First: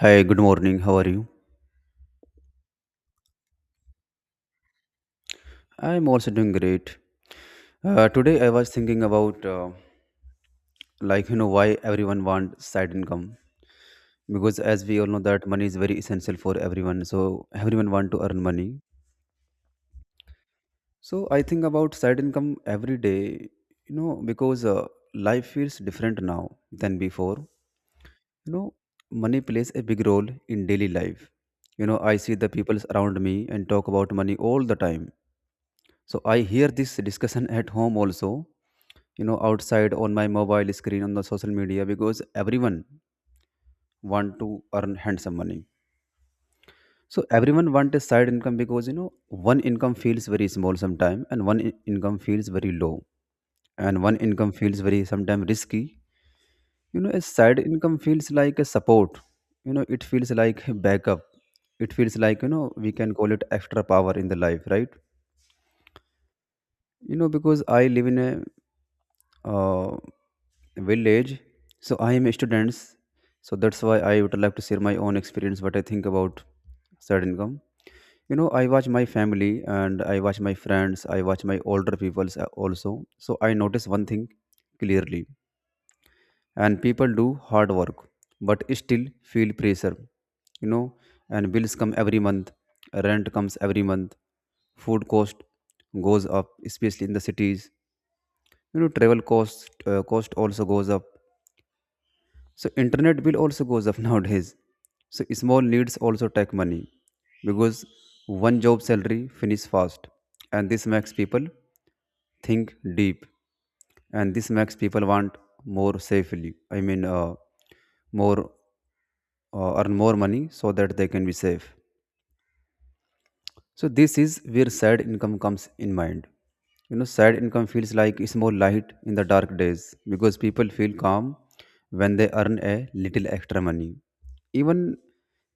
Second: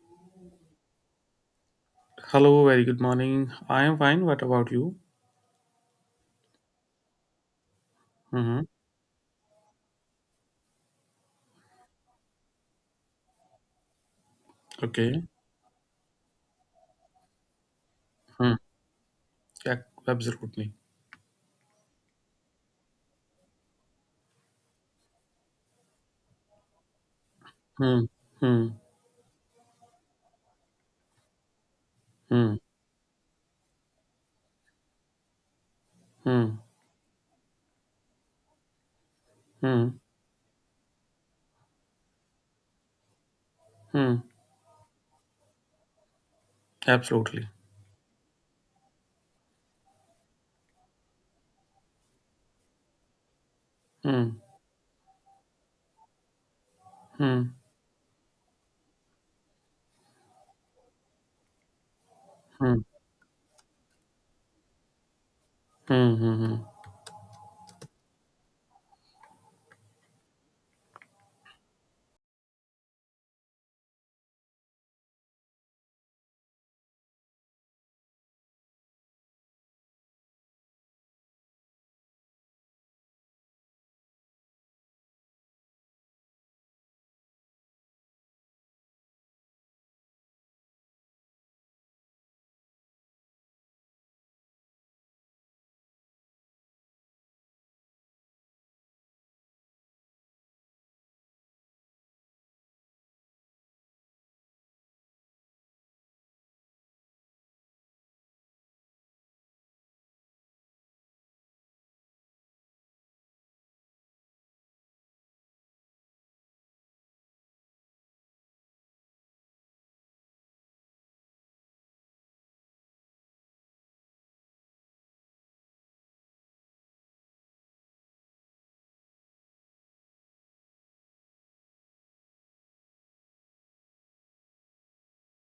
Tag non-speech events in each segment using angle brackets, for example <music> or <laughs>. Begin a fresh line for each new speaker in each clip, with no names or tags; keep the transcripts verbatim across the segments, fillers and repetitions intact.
Hi, good morning. How are you?
Hello, very good morning. I am fine. What about you?
I'm also doing great. Uh, today I
hmm
was thinking about uh, like you know why everyone wants side income, because as we all know
Okay.
that money is very essential for everyone. So everyone want to earn
Hmm.
money.
Yeah, absolutely.
So I think about side income every day. You know because uh, life feels different now than before.
Hmm.
You
Hmm.
know Money plays a big role in daily life. You know I see the
Hmm.
people around me and talk about money all the time. So I
Hmm.
hear this discussion at home also, you know
Hmm.
outside on my mobile screen, on the social media, because everyone
Hmm.
want to earn handsome money. So
Absolutely.
everyone want a side income because, you know, one income feels very small sometime, and one in- income feels very low, and one
Hmm.
income feels very sometimes risky. You know a
Hmm.
side income feels like a support. You know it feels like a backup. It feels like, you know,
Hmm.
we can call it extra power in the life, right?
Hmm. Hmm. hmm.
You know because I live in a uh, village. So I am a student, so that's why I would like to share my own experience what I think about side income. You know I watch my family and I watch my friends, I watch my older people also, so I notice one thing clearly. And people do hard work but still feel pressure, you know. And bills come every month, rent comes every month, food cost goes up, especially in the cities. You know travel cost, uh, cost also goes up. So internet bill also goes up <laughs> nowadays. So small needs also take money because one job salary finish fast, and this makes people think deep, and this makes people want more safely. I mean uh, more, uh, earn more money so that they can be safe. So this is where sad income comes in mind. You know, sad income feels like a small light in the dark days because people feel calm when they earn a little extra money. Even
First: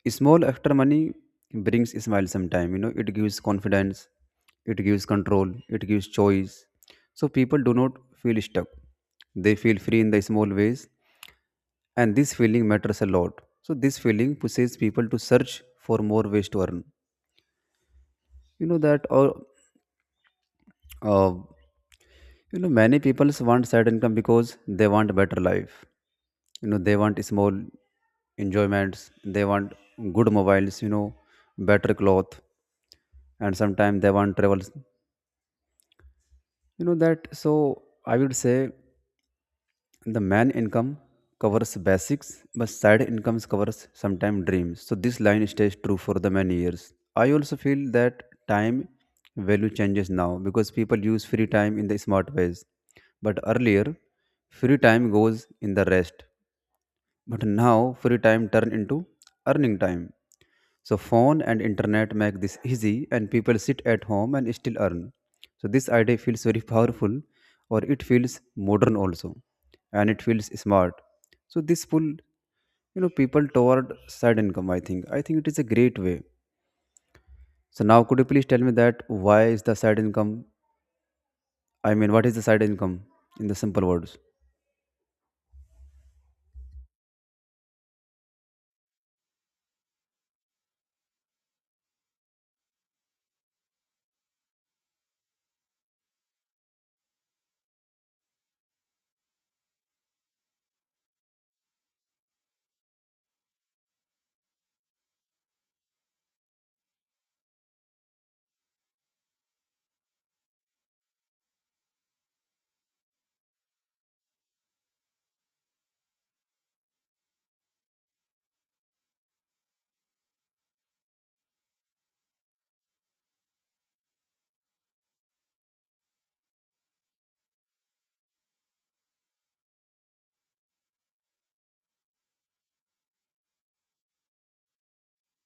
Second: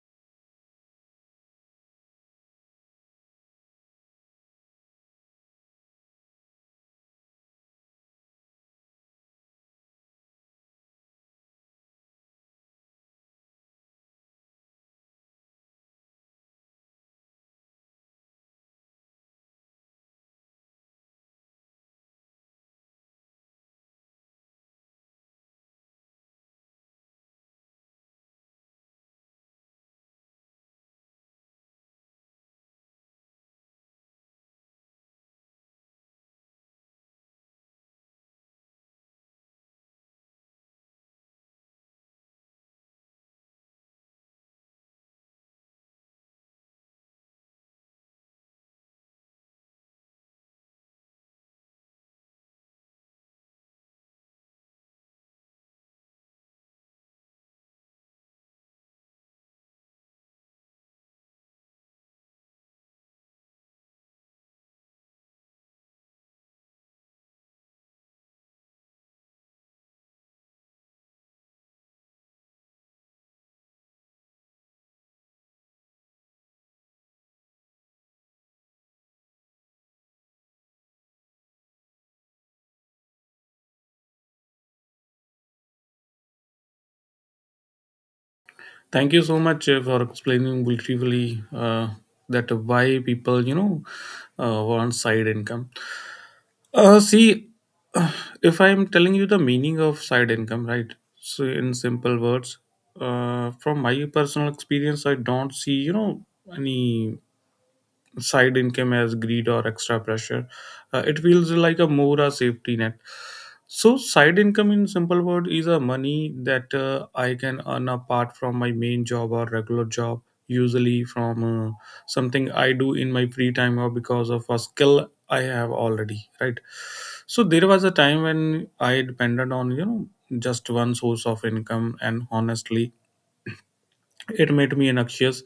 small extra money brings a smile sometime. You know, it gives confidence, it gives control, it gives choice. So people do not feel stuck. They feel free in the small ways, and this feeling matters a lot. So this feeling pushes people to search for more ways to earn. You know that or uh, You know, Many people want side income because they want better life. You know, they want small enjoyments, they want good mobiles, you know, better cloth, and sometimes they want travels. You know that. So I would say the main income covers basics, but side incomes covers sometimes dreams. So this line stays true for the many years. I also feel that time value changes now because people use free time in the smart ways. But earlier, free time goes in the rest. But now free time turned into earning time. So phone and internet make this easy and people sit at home and still earn. So this idea feels very powerful, or it feels modern also, and it feels smart. So this pull, you know people toward side income, I think. I think it is a great way. So now could you please tell me that why is the side income, I mean what is the side income in the simple words?
Thank you so much uh, for explaining briefly uh, that why people, you know, uh, want side income. Uh, see, if I'm telling you the meaning of side income, right? So, in simple words, uh, from my personal experience, I don't see, you know, any side income as greed or extra pressure. Uh, it feels like a more a safety net. So side income in simple word is a money that uh, I can earn apart from my main job or regular job, usually from uh, something I do in my free time or because of a skill I have already, right? So there was a time when I depended on you know just one source of income, and honestly, it made me anxious.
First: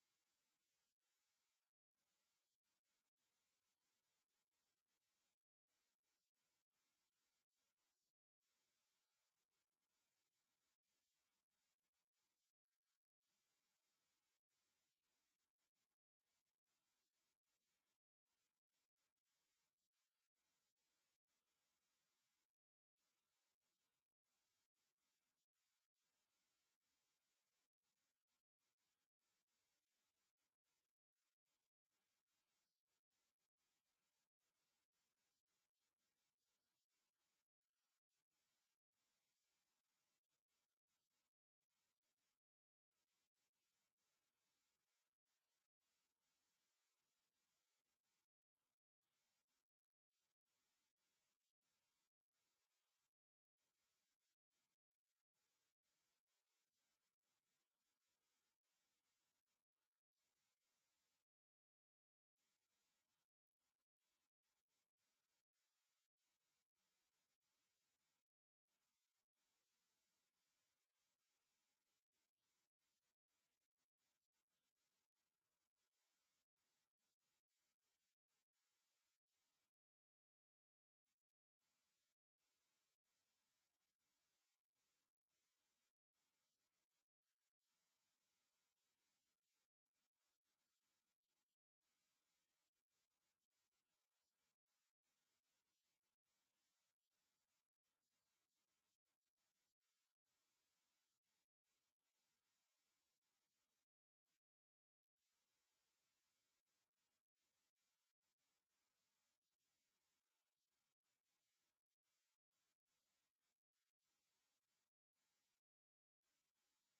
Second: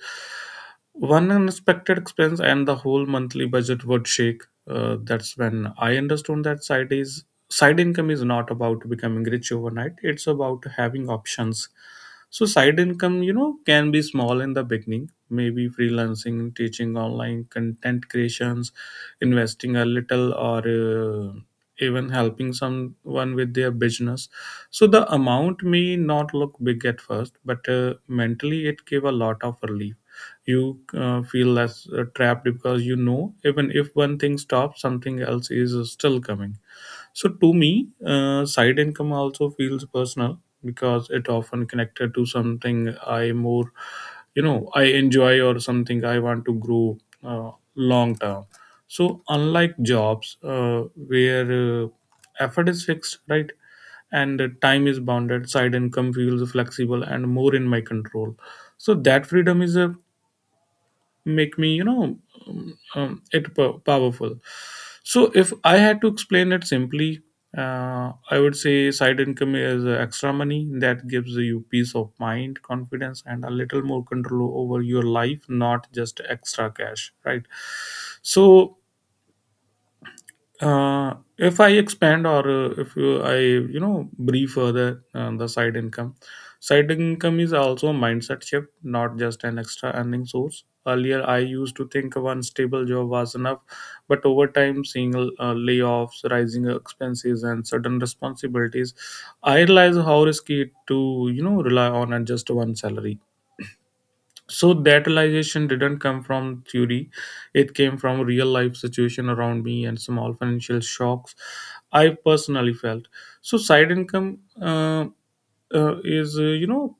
One unexpected expense and the whole monthly budget would shake. Uh, that's when I understood that side is side income is not about becoming rich overnight. It's about having options. So side income, you know, can be small in the beginning. Maybe freelancing, teaching online content creations, investing a little, or uh, even helping someone with their business, so the amount may not look big at first, but uh, mentally it gave a lot of relief. You uh, feel less uh, trapped because you know even if one thing stops, something else is uh, still coming. So to me, uh, side income also feels personal because it often connected to something I more, you know, I enjoy or something I want to grow uh, long term. So unlike jobs uh, where uh, effort is fixed, right, and uh, time is bounded, side income feels flexible and more in my control. So that freedom is a make me you know um, um, it po- powerful. So if I had to explain it simply, uh, I would say side income is uh, extra money that gives you peace of mind, confidence, and a little more control over your life, not just extra cash, right? So uh, if I expand or uh, if you, I you know brief further on the side income, side income is also a mindset shift, not just an extra earning source. Earlier, I used to think one stable job was enough, but over time, seeing uh, layoffs, rising expenses, and sudden responsibilities, I realized how risky it to you know rely on just one salary. So that realization didn't come from theory, it came from real life situation around me, and small financial shocks I personally felt. So side income uh, uh, is uh, you know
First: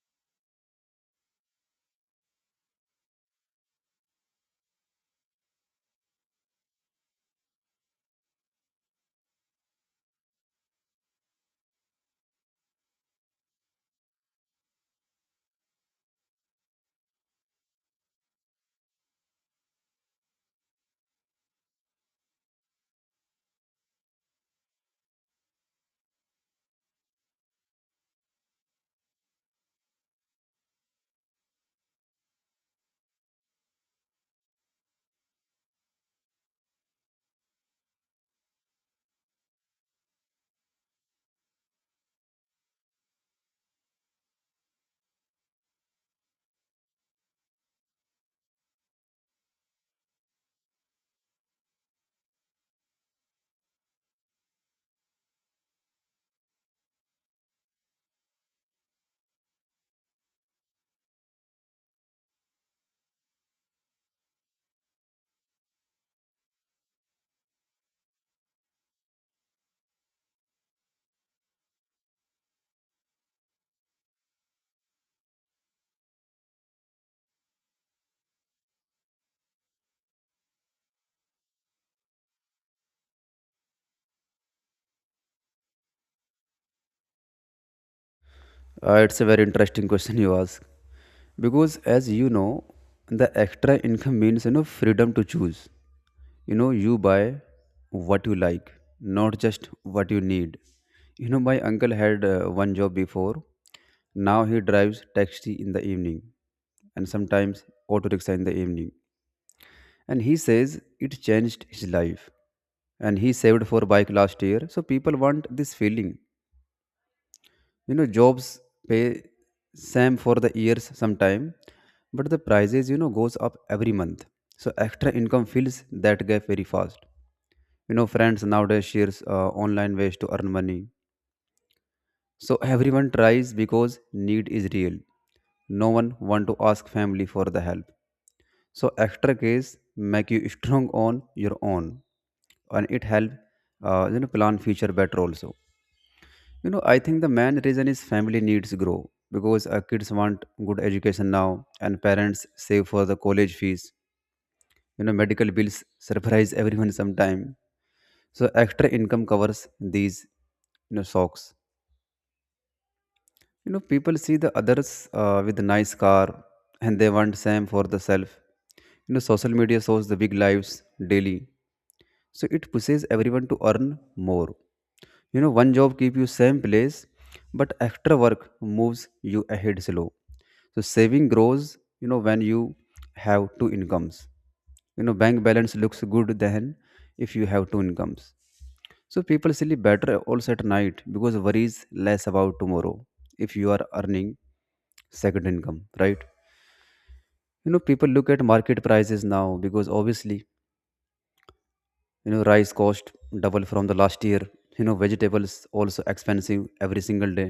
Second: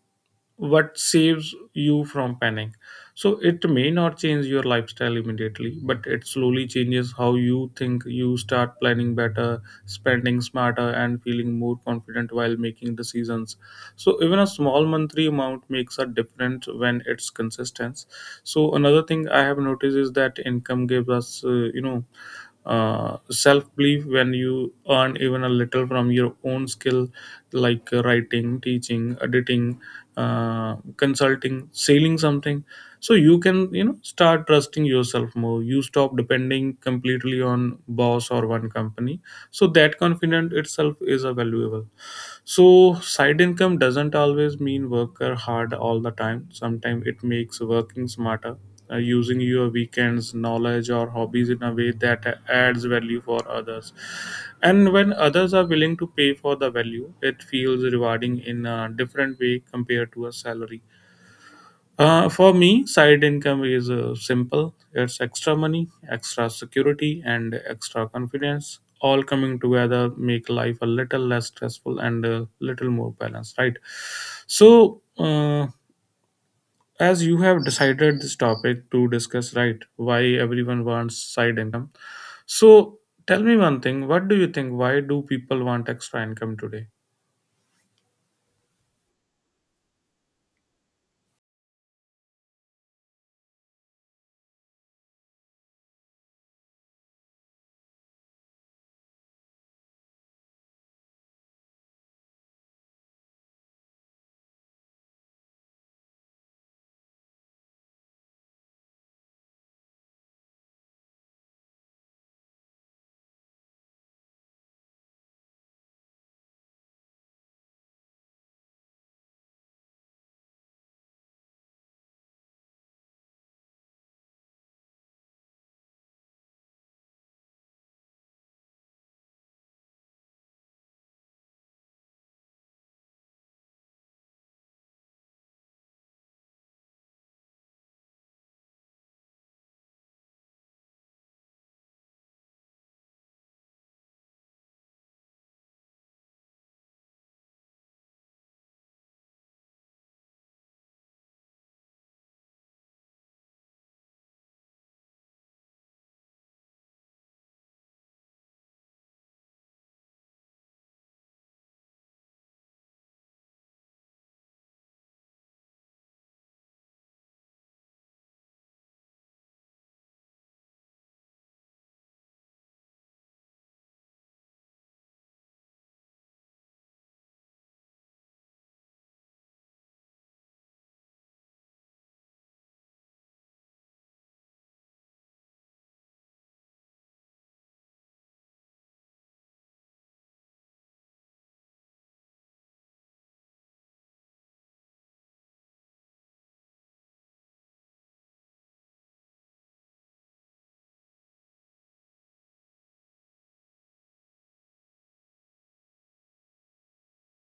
what saves you from panic. So it may not change your lifestyle immediately, but it slowly changes how you think. You start planning better, spending smarter, and feeling more confident while making decisions. So even a small monthly amount makes a difference when it's consistent. So another thing I have noticed is that income gives us uh, you know uh, self belief. When you earn even a little from your own skill, like uh, writing, teaching, editing, uh, consulting, selling something, so you can you know start trusting yourself more. You stop depending completely on boss or one company. So that confidence itself is a valuable. So side income doesn't always mean worker hard all the time. Sometimes it makes working smarter, uh, using your weekends, knowledge, or hobbies in a way that adds value for others. And when others are willing to pay for the value, it feels rewarding in a different way compared to a salary. Uh, for me, side income is uh, simple. It's extra money, extra security, and extra confidence. All coming together make life a little less stressful and a little more balanced, right? So, uh, as you have decided this topic to discuss, right? Why everyone wants side income. So, tell me one thing. What do you think? Why do people want extra income today?
Uh, it's a very interesting question you ask, because as you know, the extra income means, you know freedom to choose. You know you buy what you like, not just what you need. You know, my uncle had uh, one job before. Now he drives taxi in the evening, and sometimes auto rickshaw in the evening, and he says it changed his life, and he saved for bike last year. So people want this feeling. You know, jobs pay same for the years sometime, but the prices, you know, goes up every month. So extra income fills that gap very fast. You know friends nowadays shares uh, online ways to earn money, so everyone tries because need is real. No one want to ask family for the help. So extra case make you <laughs> strong on your own, and it help uh, you know plan future better also. You know, I think the main reason is family needs grow because uh, kids want good education now, and parents save for the college fees. You know, medical bills surprise everyone sometime. So extra income covers these, you know, shocks. You know, people see the others uh, with a nice car, and they want same for the self. You know, social media shows the big lives daily, so it pushes everyone to earn more. You know one job keep you same place, but extra work moves you ahead slow. So saving grows, you know, when you have two incomes. You know bank balance looks good then if you have two incomes. So people sleep better also at night because worries less about tomorrow if you are earning second income, right? You know, people look at market prices now because, obviously, you know rice cost double from the last year. You know vegetables also expensive every single day.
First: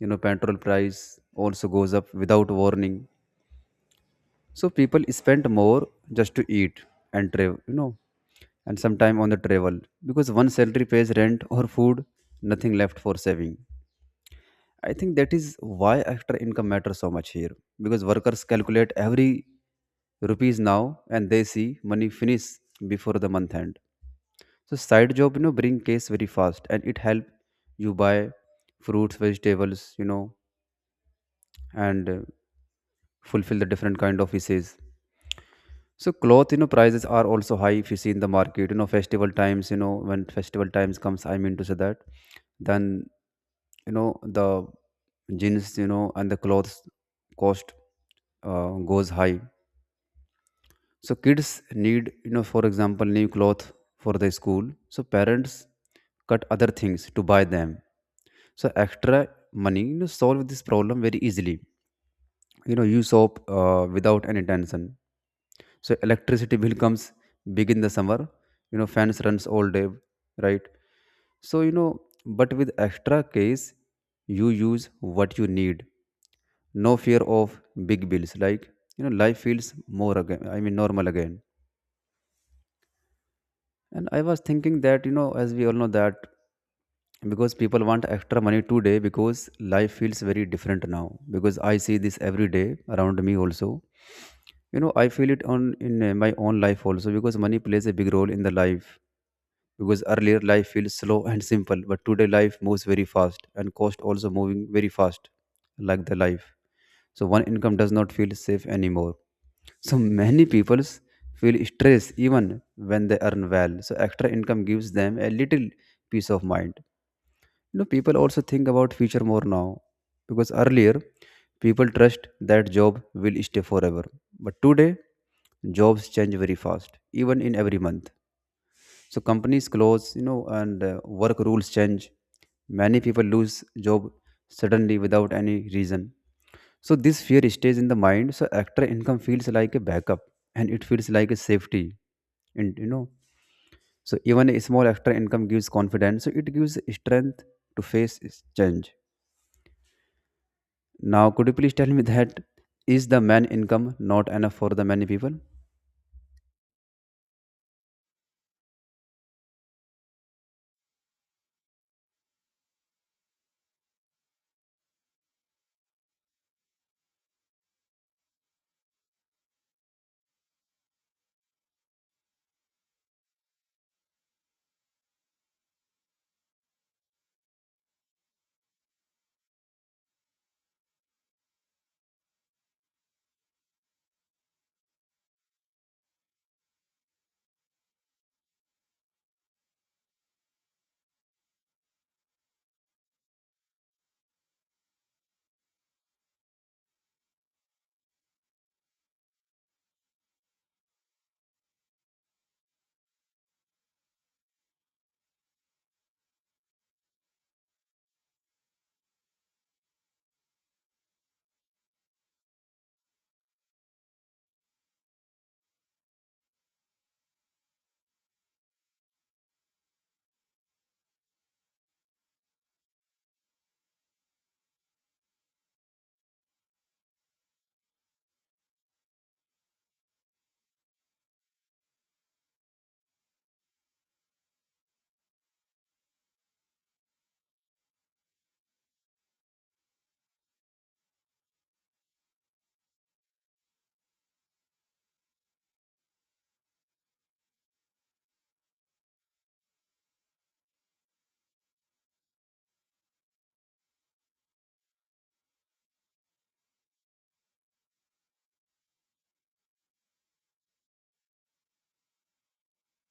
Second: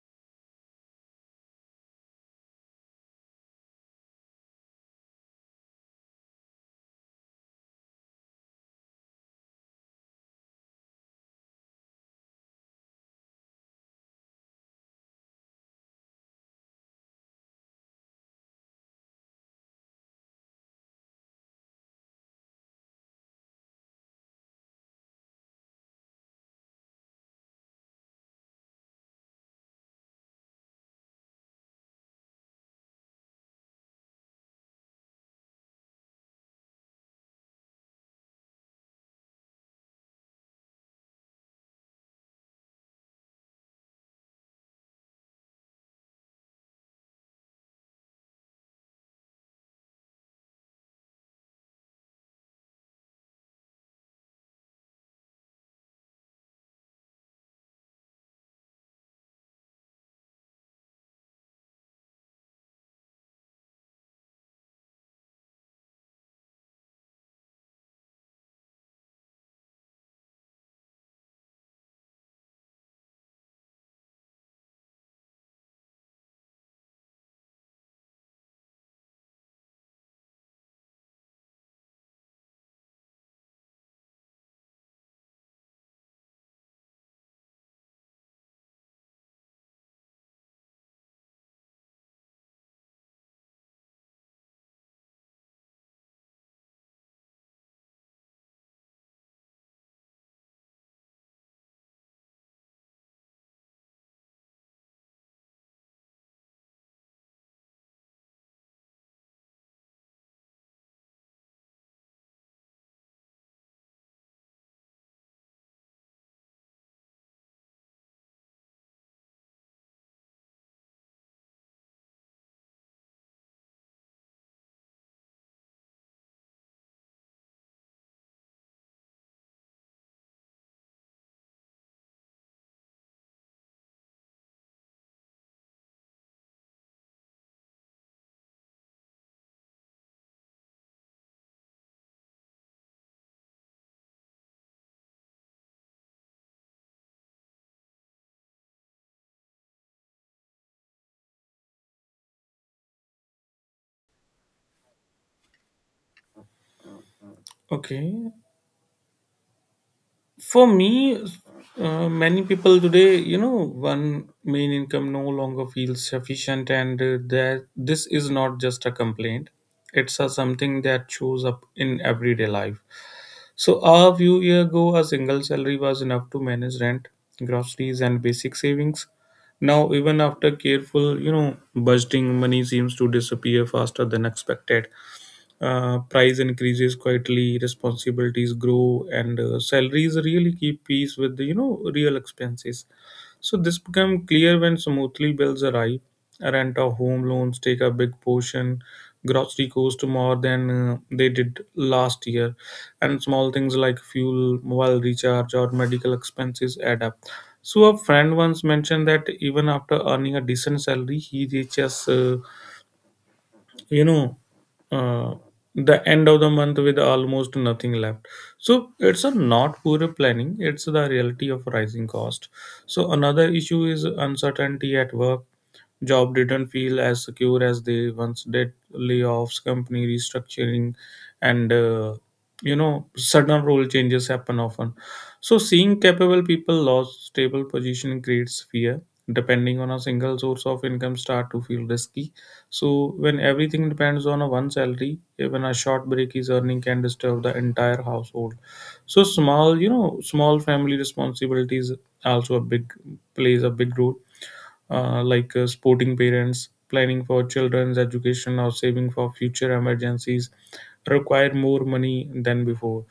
You know petrol price also goes up without warning. So people spend more just to eat and travel, you know, and sometime on the travel, because one salary pays rent or food, nothing left for saving. I think that is why extra income matters so much here, because workers calculate every rupees now, and they see money finish before the month end. So side job, you know, bring case very fast, and it help you buy fruits, vegetables, you know, and uh, fulfill the different kind of wishes. So cloth, you know, prices are also high if you see in the market. You know, festival times, you know, when festival times comes, I mean to say that, then you know the jeans, you know, and the clothes cost uh, goes high. So kids need, you know, for example, new cloth for the school. So parents cut other things to buy them. So extra money, you know, solve this problem very easily. You know, use soap uh, without any tension. So electricity bill comes big in the summer. You know, fans runs all day, right? So, you know, but with extra case, you use what you need. No fear of big bills. Like, you know, life feels more again. I mean, normal again. And I was thinking that, you know, as we all know that, because people want extra money today because life feels very different now, because I see this every day around me also. You know I feel it on in uh, my own life also, because money plays a big role in the life, because earlier life feels slow and simple, but today life moves very fast and cost also moving very fast, like the life. So one income does not feel safe anymore. So many people feel stress even when they earn well. So extra income gives them a little peace of mind. You know, people also think about future more now, because earlier people trust that job will stay forever. But today, jobs change very fast, even in every month. So companies close, you know, and uh, work rules change. Many people lose job suddenly without any reason. So this fear stays in the mind. So extra income feels like a backup, and it feels like a safety, and you know so even a small extra income gives confidence. So it gives strength to face is change. Now, could you please tell me that is the man income not enough for the many people?
Okay. For me, uh, many people today, you know, one main income no longer feels sufficient, and uh, that this is not just a complaint. It's a something that shows up in everyday life. So a few years ago, a single salary was enough to manage rent, groceries, and basic savings. Now, even after careful, you know, budgeting, money seems to disappear faster than expected. Uh, price increases quietly, responsibilities grow, and uh, salaries really keep pace with the, you know, real expenses. So this become clear when smoothly bills arrive. Rent or home loans take a big portion. Grocery cost more than uh, they did last year, and small things like fuel, mobile recharge, or medical expenses add up. So a friend once mentioned that even after earning a decent salary, he reaches uh, you know uh, the end of the month with almost nothing left. So it's a not poor planning, it's the reality of rising cost. So another issue is uncertainty at work. Jobs didn't feel as secure as they once did. Layoffs, company restructuring, and uh, you know sudden role changes happen often. So seeing capable people lose stable position creates fear. Depending on a single source of income start to feel risky. So when everything depends on a one salary, even a short break is earning can disturb the entire household. So small, you know, small family responsibilities also a big plays a big role uh, like uh, supporting parents, planning for children's education, or saving for future emergencies, require more money than before.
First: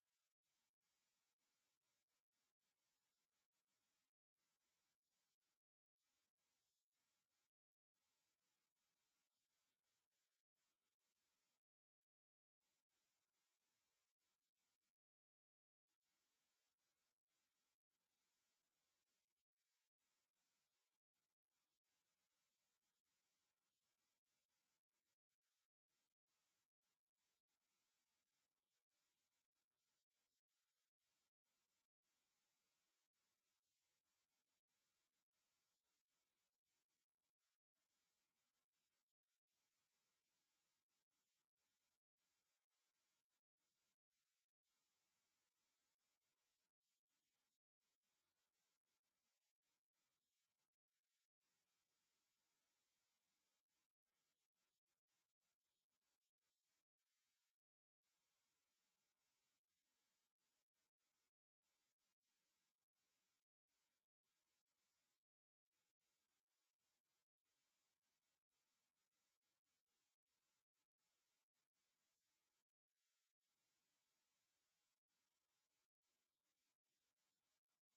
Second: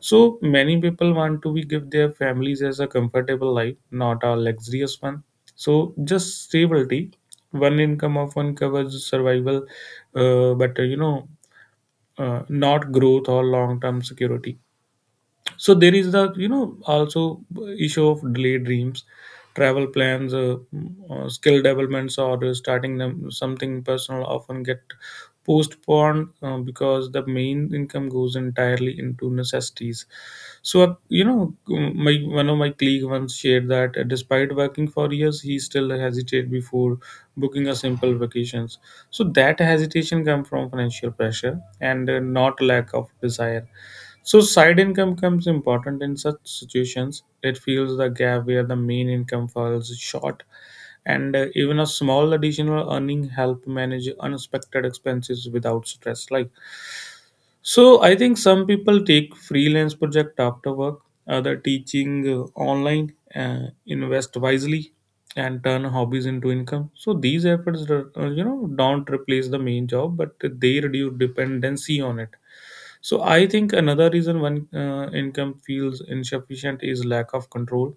So many people want to be give their families as a comfortable life, not a luxurious one. So just stability, one income often covers survival, uh, but uh, you know, uh, not growth or long term security. So there is the you know also issue of delayed dreams, travel plans, uh, uh, skill developments, or uh, starting them something personal often get postponed uh, because the main income goes entirely into necessities. So uh, you know um, my one of my colleague once shared that uh, despite working for years, he still hesitated before booking a simple vacations. So that hesitation come from financial pressure, and uh, not lack of desire. So side income comes important in such situations. It fills the gap where the main income falls short, and uh, even a small additional earning help manage unexpected expenses without stress. Like, so, I think some people take freelance project after work, other teaching uh, online, uh, invest wisely, and turn hobbies into income. So these efforts, uh, you know, don't replace the main job, but they reduce dependency on it. So I think another reason one uh, income feels insufficient is lack of control,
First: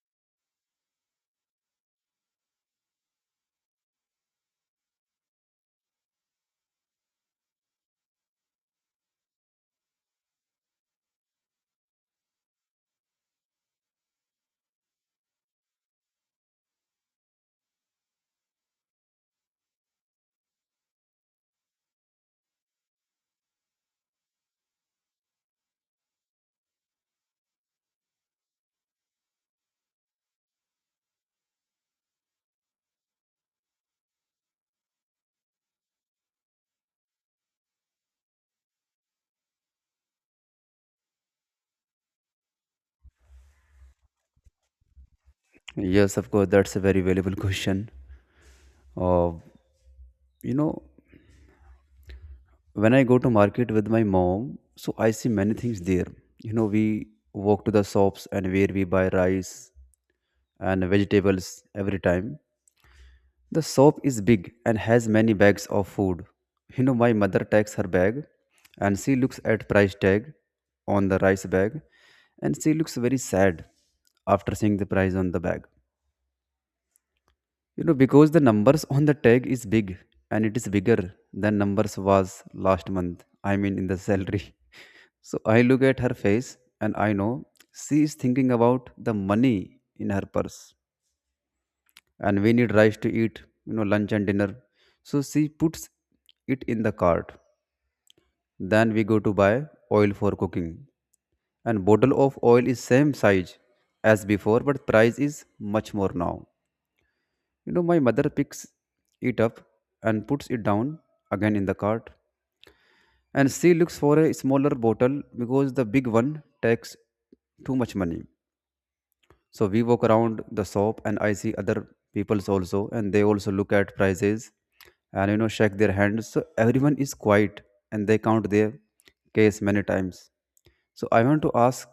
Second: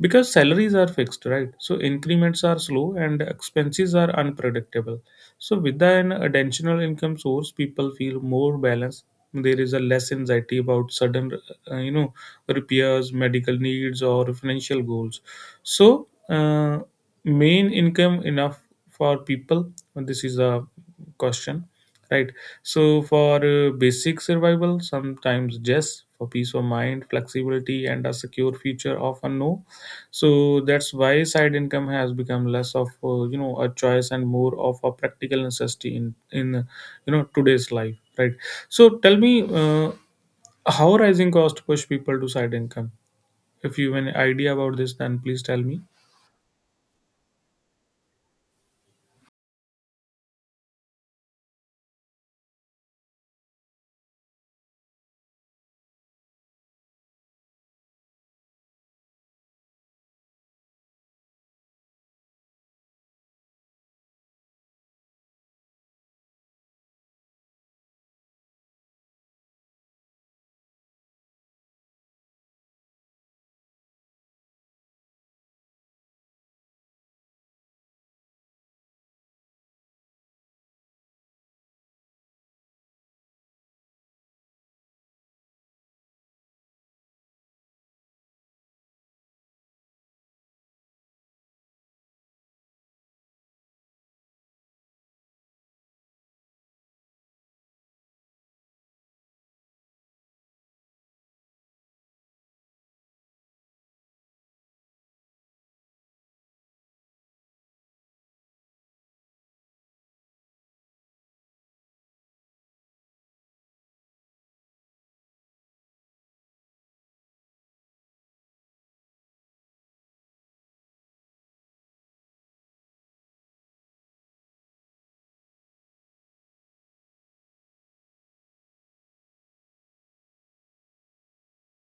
because salaries are fixed, right? So increments are slow and expenses are unpredictable. So with an additional income source, people feel more balanced. There is a less anxiety about sudden uh, you know repairs, medical needs, or financial goals. So uh, main income enough for people, this is a question, right? So for uh, basic survival, sometimes yes, for peace of mind, flexibility, and a secure future, often no. So that's why side income has become less of uh, you know a choice and more of a practical necessity in in uh, you know today's life, right? So tell me uh, how rising cost push people to side income. If you have an idea about this, then please tell me.
Yes, of course. That's a very valuable question. Uh, you know, when I go to market with my mom, so I see many things there. You know, we walk to the shops and where we buy rice and vegetables every time. The shop is big and has many bags of food. You know, my mother takes her bag and she looks at price tag on the rice bag, and she looks very sad after seeing the price on the bag, You know, because the numbers on the tag is big and it is bigger than numbers was last month. I mean, in the salary. <laughs> So I look at her face and I know she is thinking about the money in her purse. And we need rice to eat, you know lunch and dinner, so she puts it in the cart. Then we go to buy oil for cooking, and bottle of oil is same size as before, but price is much more now. You know my mother picks it up and puts it down again in the cart, and she looks for a smaller bottle because the big one takes too much money. So we walk around the shop and I see other peoples also, and they also look at prices and you know shake their hands. So everyone is quiet and they count their case many times. So I want to ask,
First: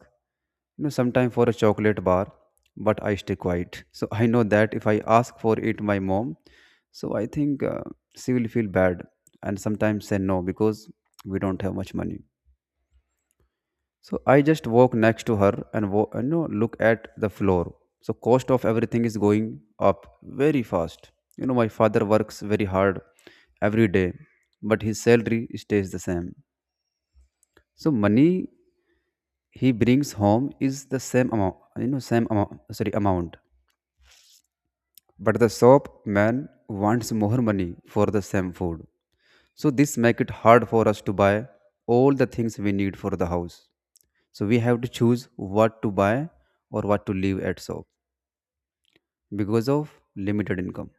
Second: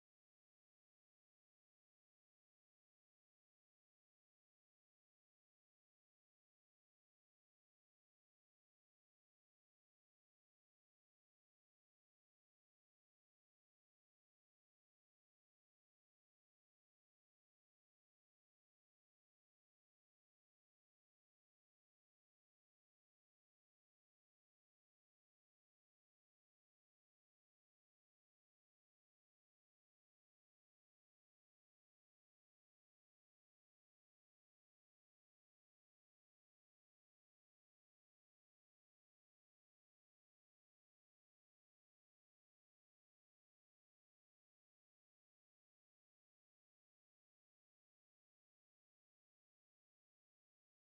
you know sometime, for a chocolate bar, but I stay quiet. So I know that if I ask for it my mom, so I think uh, she will feel bad and sometimes say no because we don't have much money. So I just walk next to her and wo- you know look at the floor. So cost of everything is going up very fast. You know my father works very hard every day, but his salary stays the same. So money he brings home is the same amount. You know same amount. Sorry, amount. But the shop man wants more money for the same food. So this make it hard for us to buy all the things we need for the house. So we have to choose what to buy or what to leave at shop because of limited income.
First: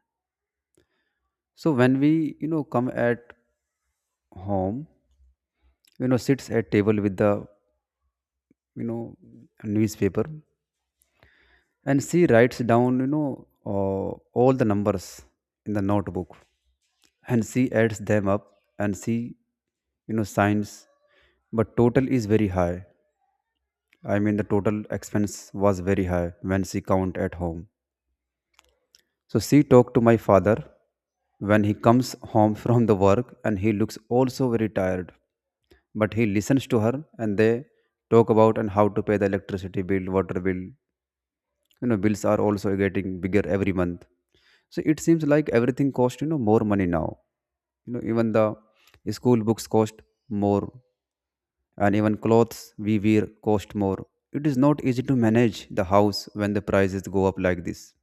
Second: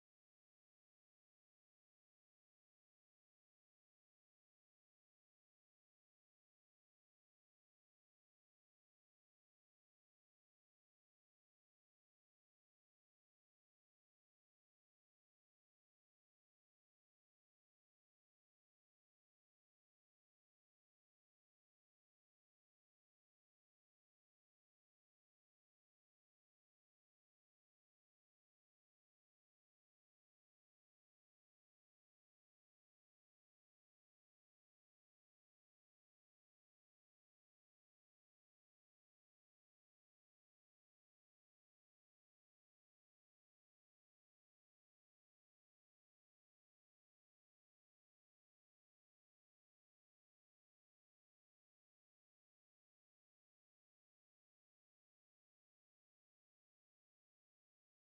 So when we you know come at home, you know sits at table with the, you know newspaper, and she writes down you know uh, all the numbers in the notebook, and she adds them up, and she, you know signs, but total is very high. I mean, the total expense was very high when she count at home. So she talked to my father when he comes home <laughs> from the work, and he looks also very tired. But he listens to her and they talk about and how to pay the electricity bill, water bill. You know, bills are also getting bigger every month. So it seems like everything costs, you know, more money now. You know, even the school books cost more, and even clothes we wear cost more. It is not easy to manage the house when the prices go up like this.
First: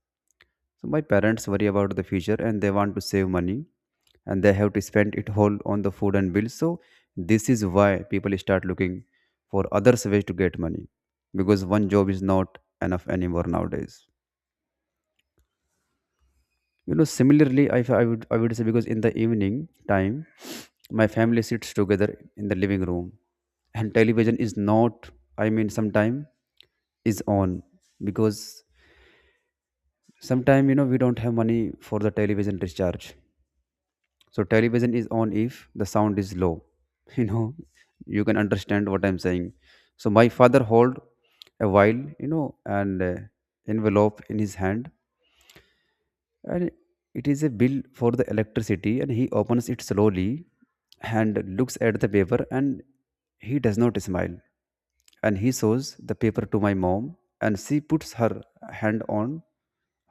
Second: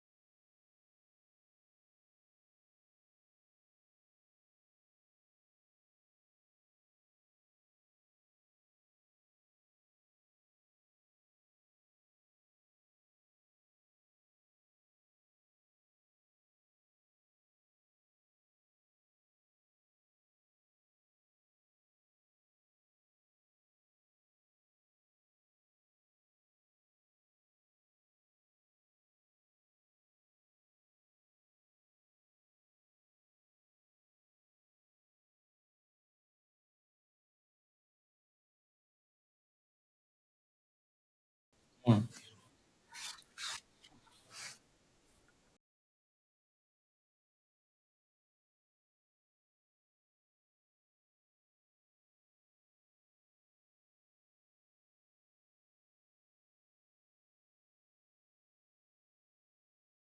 So my parents worry about the future and they want to save money, and they have to spend it whole on the food and bills. So this is why people start looking for other ways to get money because one job is not enough anymore nowadays. You know, similarly, I, I would I would say because in the evening time, my family sits together in the living room, and television is not. I mean, sometime is on because sometime you know we don't have money for the television discharge. So television is on if the sound is low. <laughs> You know, you can understand what I'm saying. So my father hold a
Hmm.
while you know and uh, envelope in his hand, and it is a bill for the electricity, and he opens it slowly and looks at the paper, and he does not smile, and he shows the paper to my mom, and she puts her hand on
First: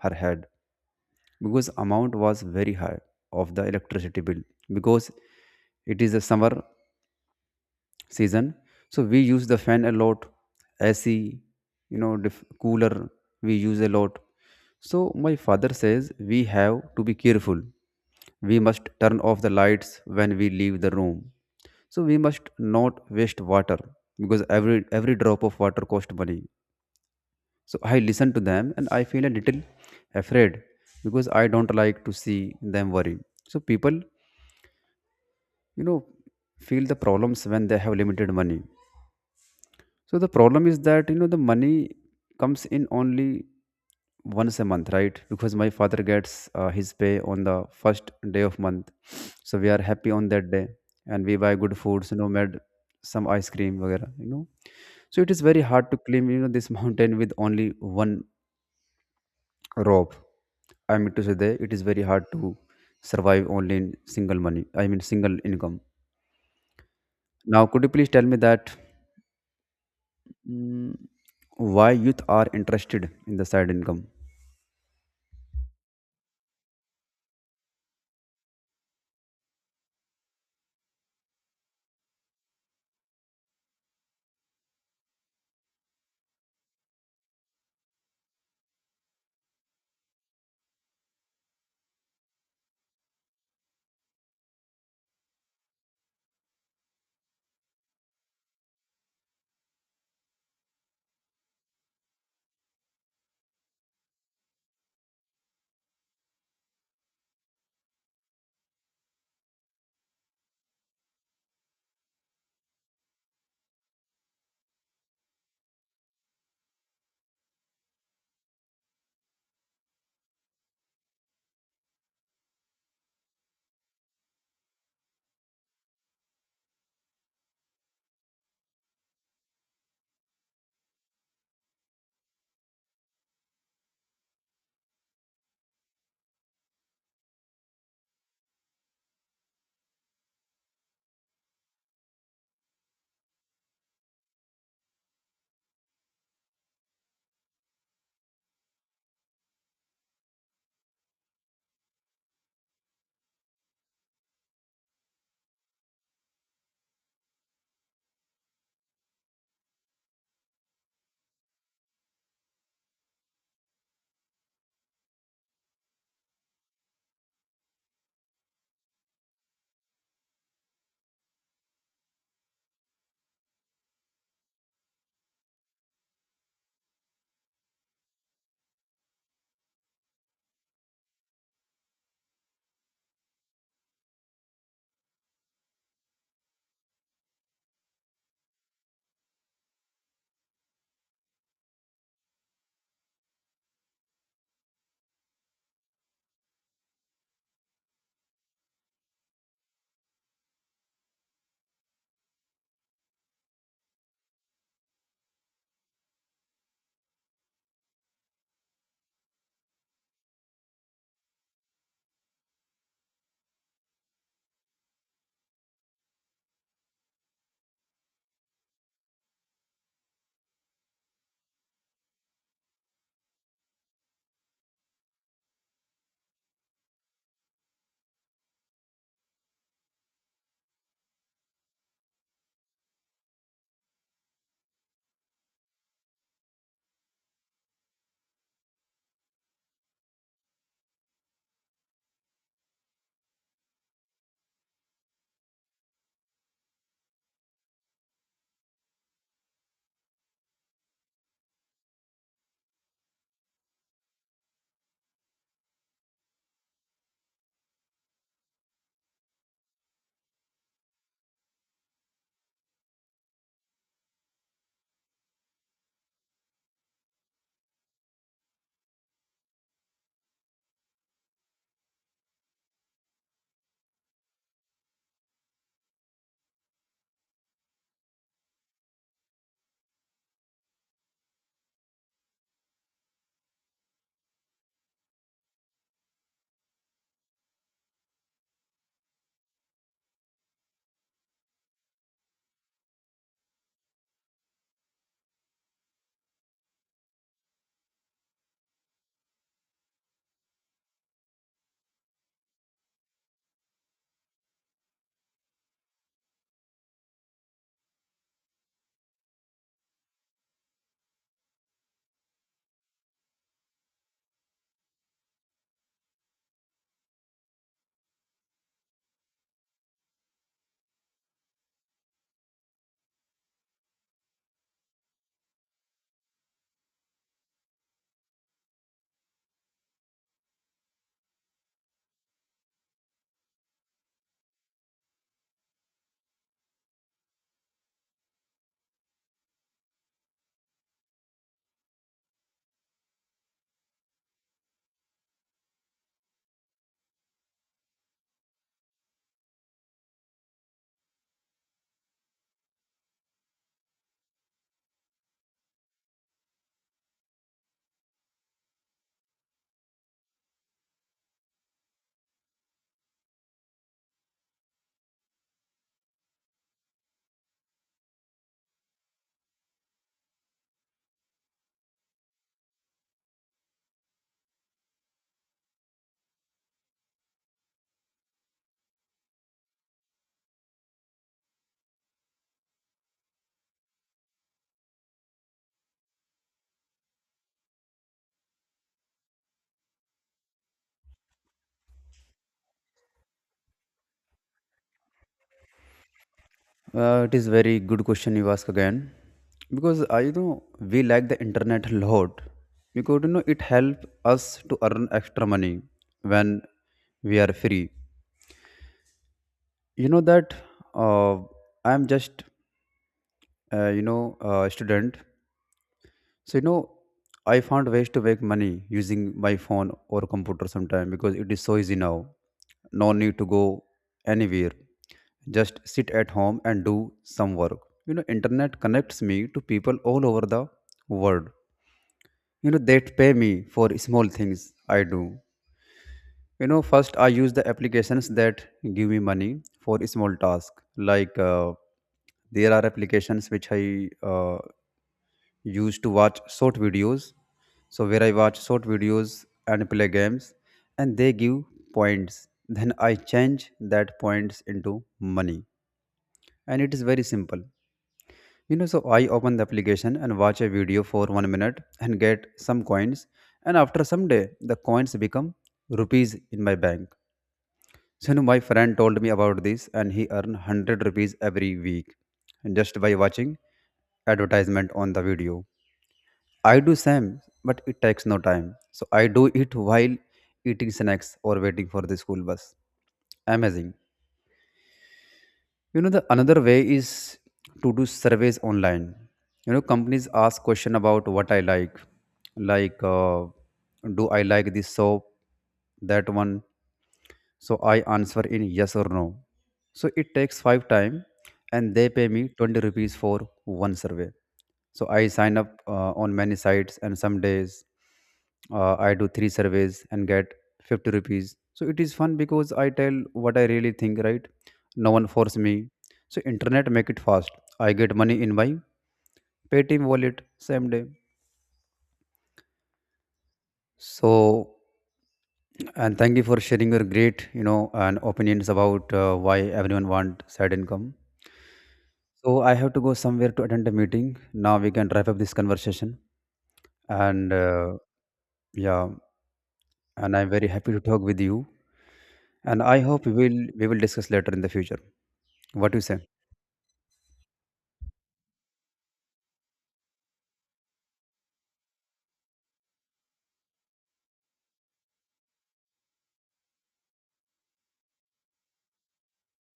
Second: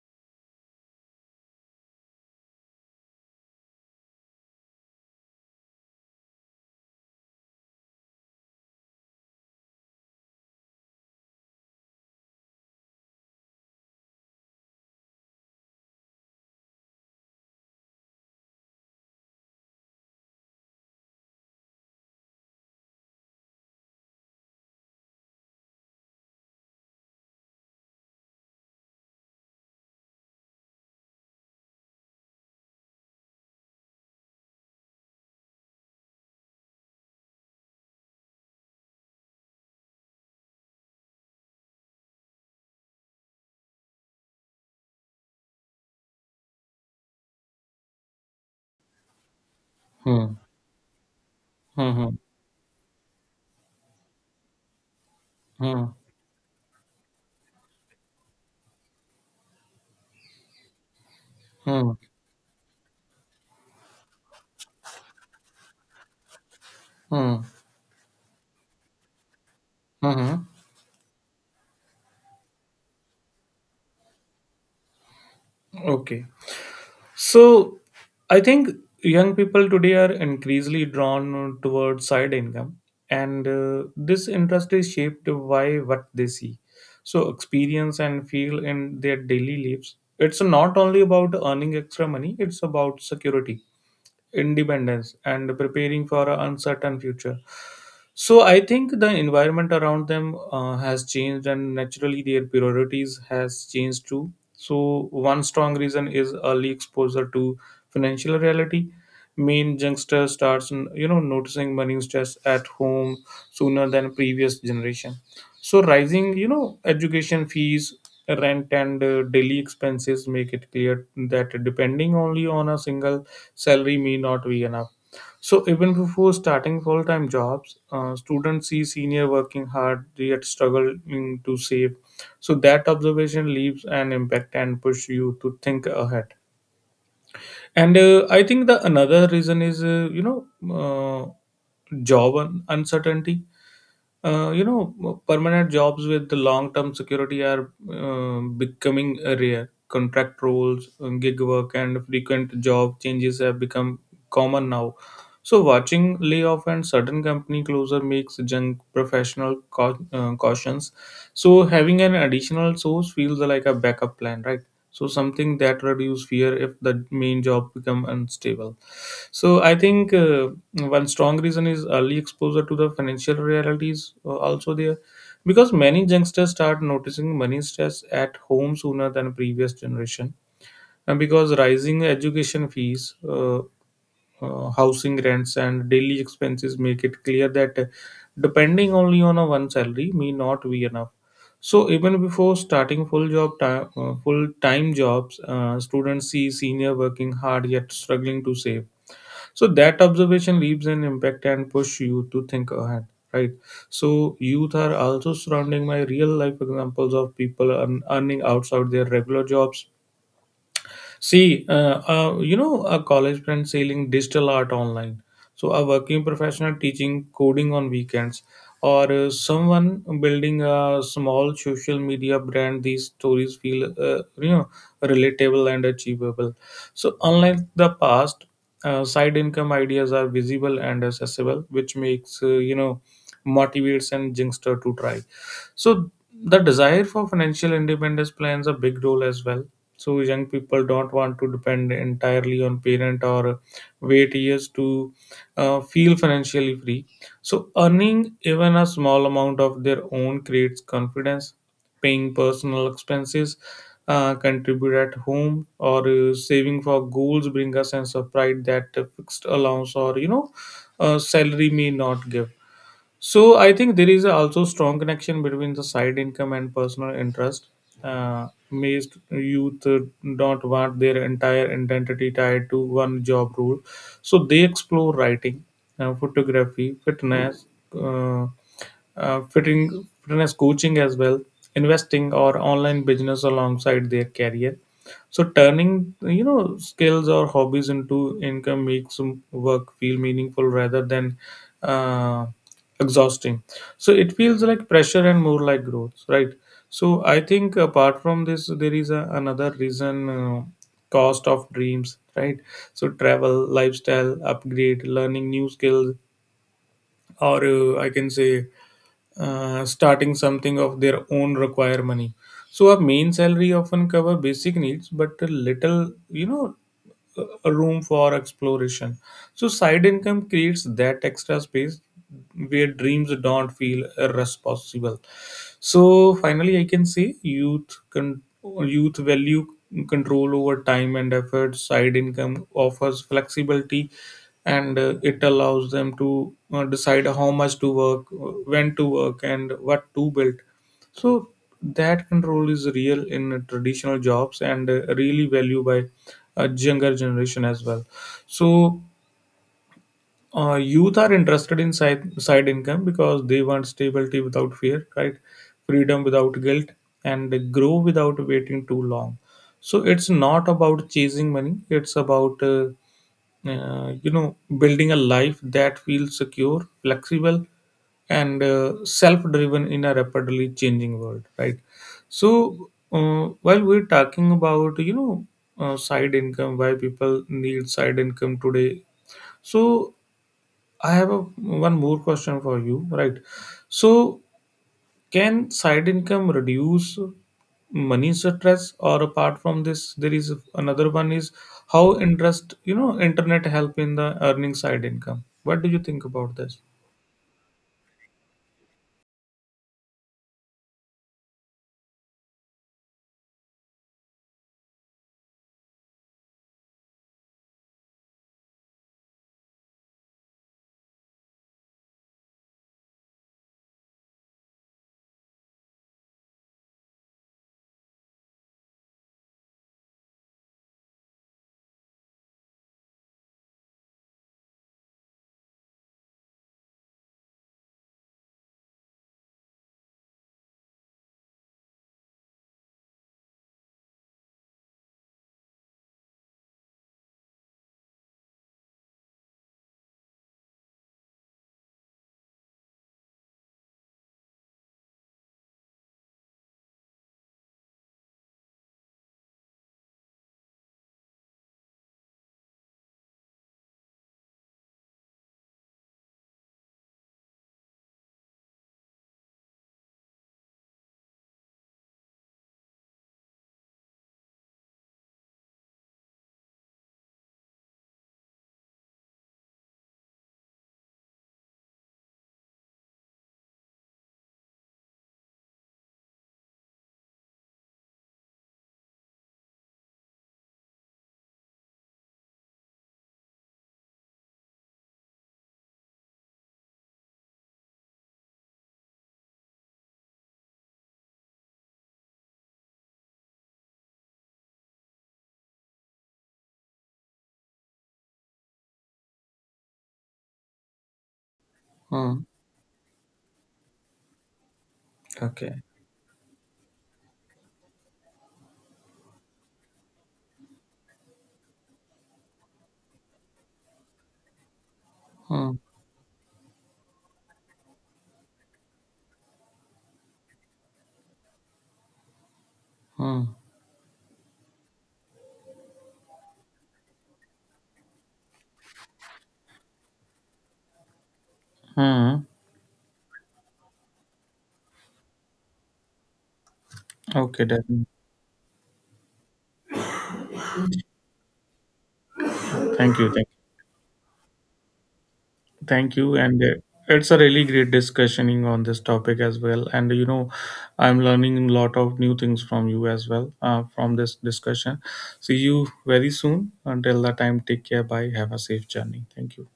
her head because amount was very high of the electricity bill because it is a summer season. So we use the fan a lot, ac, you know dif- cooler, we use a lot. So my father says we have to be careful. We must turn off the lights when we leave the room. So we must not waste water because every every drop of water cost money. So I listen to them and I feel a little afraid because I don't like to see them worry. So people, you know, feel the problems when they have limited money. So the problem is that, you know, the money comes in only once a month, right? Because my father gets uh, his pay on the first day of month. So we are happy on
Hmm.
that day and we buy good foods, you
Hmm.
know, made some ice cream, वगैरह, you know. So it is very
Hmm.
hard to climb, you know, this <laughs> mountain with only one Rob. I mean to say that it is
Hmm.
very hard to survive only in single money. I mean, single income.
Hmm.
Now, could you please tell me that,
Hmm. Hmm.
mm, why youth are interested in the side income?
Okay. So I think young people today are increasingly drawn towards side income, and uh, this interest is shaped by what they see, so experience and feel in their daily lives. It's not only about earning extra money; it's about security, independence, and preparing for an uncertain future. So I think the environment around them uh, has changed, and naturally their priorities has changed too. So one strong reason is early exposure to financial reality. Main youngster starts, you know, noticing money stress at home sooner than previous generation. So rising, you know, education fees, rent, and uh, daily expenses make it clear that depending only on a single salary may not be enough. So even before starting full-time jobs, uh, students see senior working hard yet struggling to save. So that observation leaves an impact and push you to think ahead. And uh, I think the another reason is uh, you know uh, job un- uncertainty. Uh, you know, permanent jobs with the long-term security are uh, becoming rare. Contract roles, uh, gig work, and frequent job changes have become common now. So, watching layoff and sudden company closure makes young professional cau- uh, cautions. So, having an additional source feels like a backup plan, right? So, something that reduces fear if the main job become unstable. So I think uh, one strong reason is early exposure to the financial realities uh, also there, because many youngsters start noticing money stress at home sooner than previous generation, and because rising education fees, uh, uh, housing rents, and daily expenses make it clear that uh, depending only on a one salary may not be enough. So even before starting full job time, uh, full time jobs, uh, students see senior working hard yet struggling to save, so that observation leaves an impact and push you to think ahead, right? So youth are also surrounding my real life examples of people earn, earning outside their regular jobs. See, uh, uh, you know, a college friend selling digital art online. So a working professional teaching coding on weekends, or uh, someone building a small social media brand. These stories feel, uh, you know, relatable and achievable. So, unlike the past, uh, side income ideas are visible and accessible, which makes uh, you know motivates and youngster to try. So the desire for financial independence plans a big role as well. So young people don't want to depend entirely on parent or wait years to uh, feel financially free. So earning even a small amount of their own creates confidence, paying personal expenses, uh, contribute at home or uh, saving for goals bring a sense of pride that a fixed allowance or you know uh, salary may not give. So I think there is also strong connection between the side income and personal interest. Uh, most youth uh, don't want their entire identity tied to one job role, so they explore writing, uh, photography, fitness. Uh, uh, fitting, Fitness coaching as well, investing or online business alongside their career. So turning you know skills or hobbies into income makes work feel meaningful rather than uh, exhausting. So it feels like pressure and more like growth, right? So I think apart from this, there is a, another reason. Uh, cost of dreams, right? So travel, lifestyle upgrade, learning new skills, or uh, I can say uh, starting something of their own require money. So a main salary often cover basic needs but a little, you know a a room for exploration. So side income creates that extra space where dreams don't feel irresponsible. So finally, I can say youth con- youth value control over time and effort. Side income offers flexibility, and uh, it allows them to uh, decide how much to work, uh, when to work, and what to build. So that control is real in traditional jobs and uh, really valued by a younger generation as well. So uh, youth are interested in side, side income because they want stability without fear, right? Freedom without guilt, and grow without waiting too long. So it's not about chasing money; it's about uh, uh, you know building a life that feels secure, flexible, and uh, self-driven in a rapidly changing world, right? So uh, while we're talking about you know uh, side income, why people need side income today, so I have a, one more question for you, right? So can side income reduce money stress, or apart from this, there is another one is how interest, you know, internet help in the earning side income? What do you think about this?
Uh, it is very good question you ask again, because I you know we like the internet a lot because you know it help us to earn extra money when we are free. You know that, uh, I am just, uh, you know a student. So, you know, I found ways to make money using my phone or computer sometime because it is so easy now. No need to go anywhere. Just sit at home and do some work. You know, internet connects me to people all over the world. You know, they pay me for small things I do. You know, first I use the applications that give me money for small tasks. Like, uh, there are applications which I, uh, used to watch short videos. So where I watch short videos and play games and they give points. Then I change that points into money. And it is very simple. You know, so I open the application and watch a video for one minute and get some coins. And after some day, the coins become rupees in my bank. So you know, my friend told me about this and he earned one hundred rupees every week just by watching advertisement on the video. I do same, but it takes no time. So I do it while eating snacks or waiting for the school bus. Amazing. You know, the another way is to do surveys online. You know, companies ask question about what I like, like uh, do I like this soap, that one. So I answer in yes or no. So it takes five time and they pay
Hmm.
me twenty rupees for one survey. So I sign up
Okay.
uh, on many sites, and some days, uh, I do three surveys and get fifty rupees. So it is fun because I tell what I really think, right? No one force me.
Hmm.
So internet make it fast. I get money in my Paytm wallet same day.
Hmm.
So, and thank you for sharing your great, you know, and opinions about, uh, why everyone want side income.
Hmm.
So I have to go somewhere to attend a meeting. Now we can wrap up this conversation. And
Okay,
uh,
then.
yeah, and I'm very happy to talk with you. And I
Thank
hope
you.
we
Thank
will
you.
we will discuss later in the future. What do you
Thank
say?
you. And uh, it's a really great discussioning on this topic as well. And you know, I'm learning a lot of new things from you as well uh, from this discussion. See you very soon. Until that time, take care. Bye. Have a safe journey. Thank you.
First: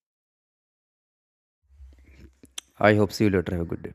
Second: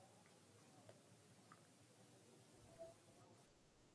I hope see you later. Have a good day.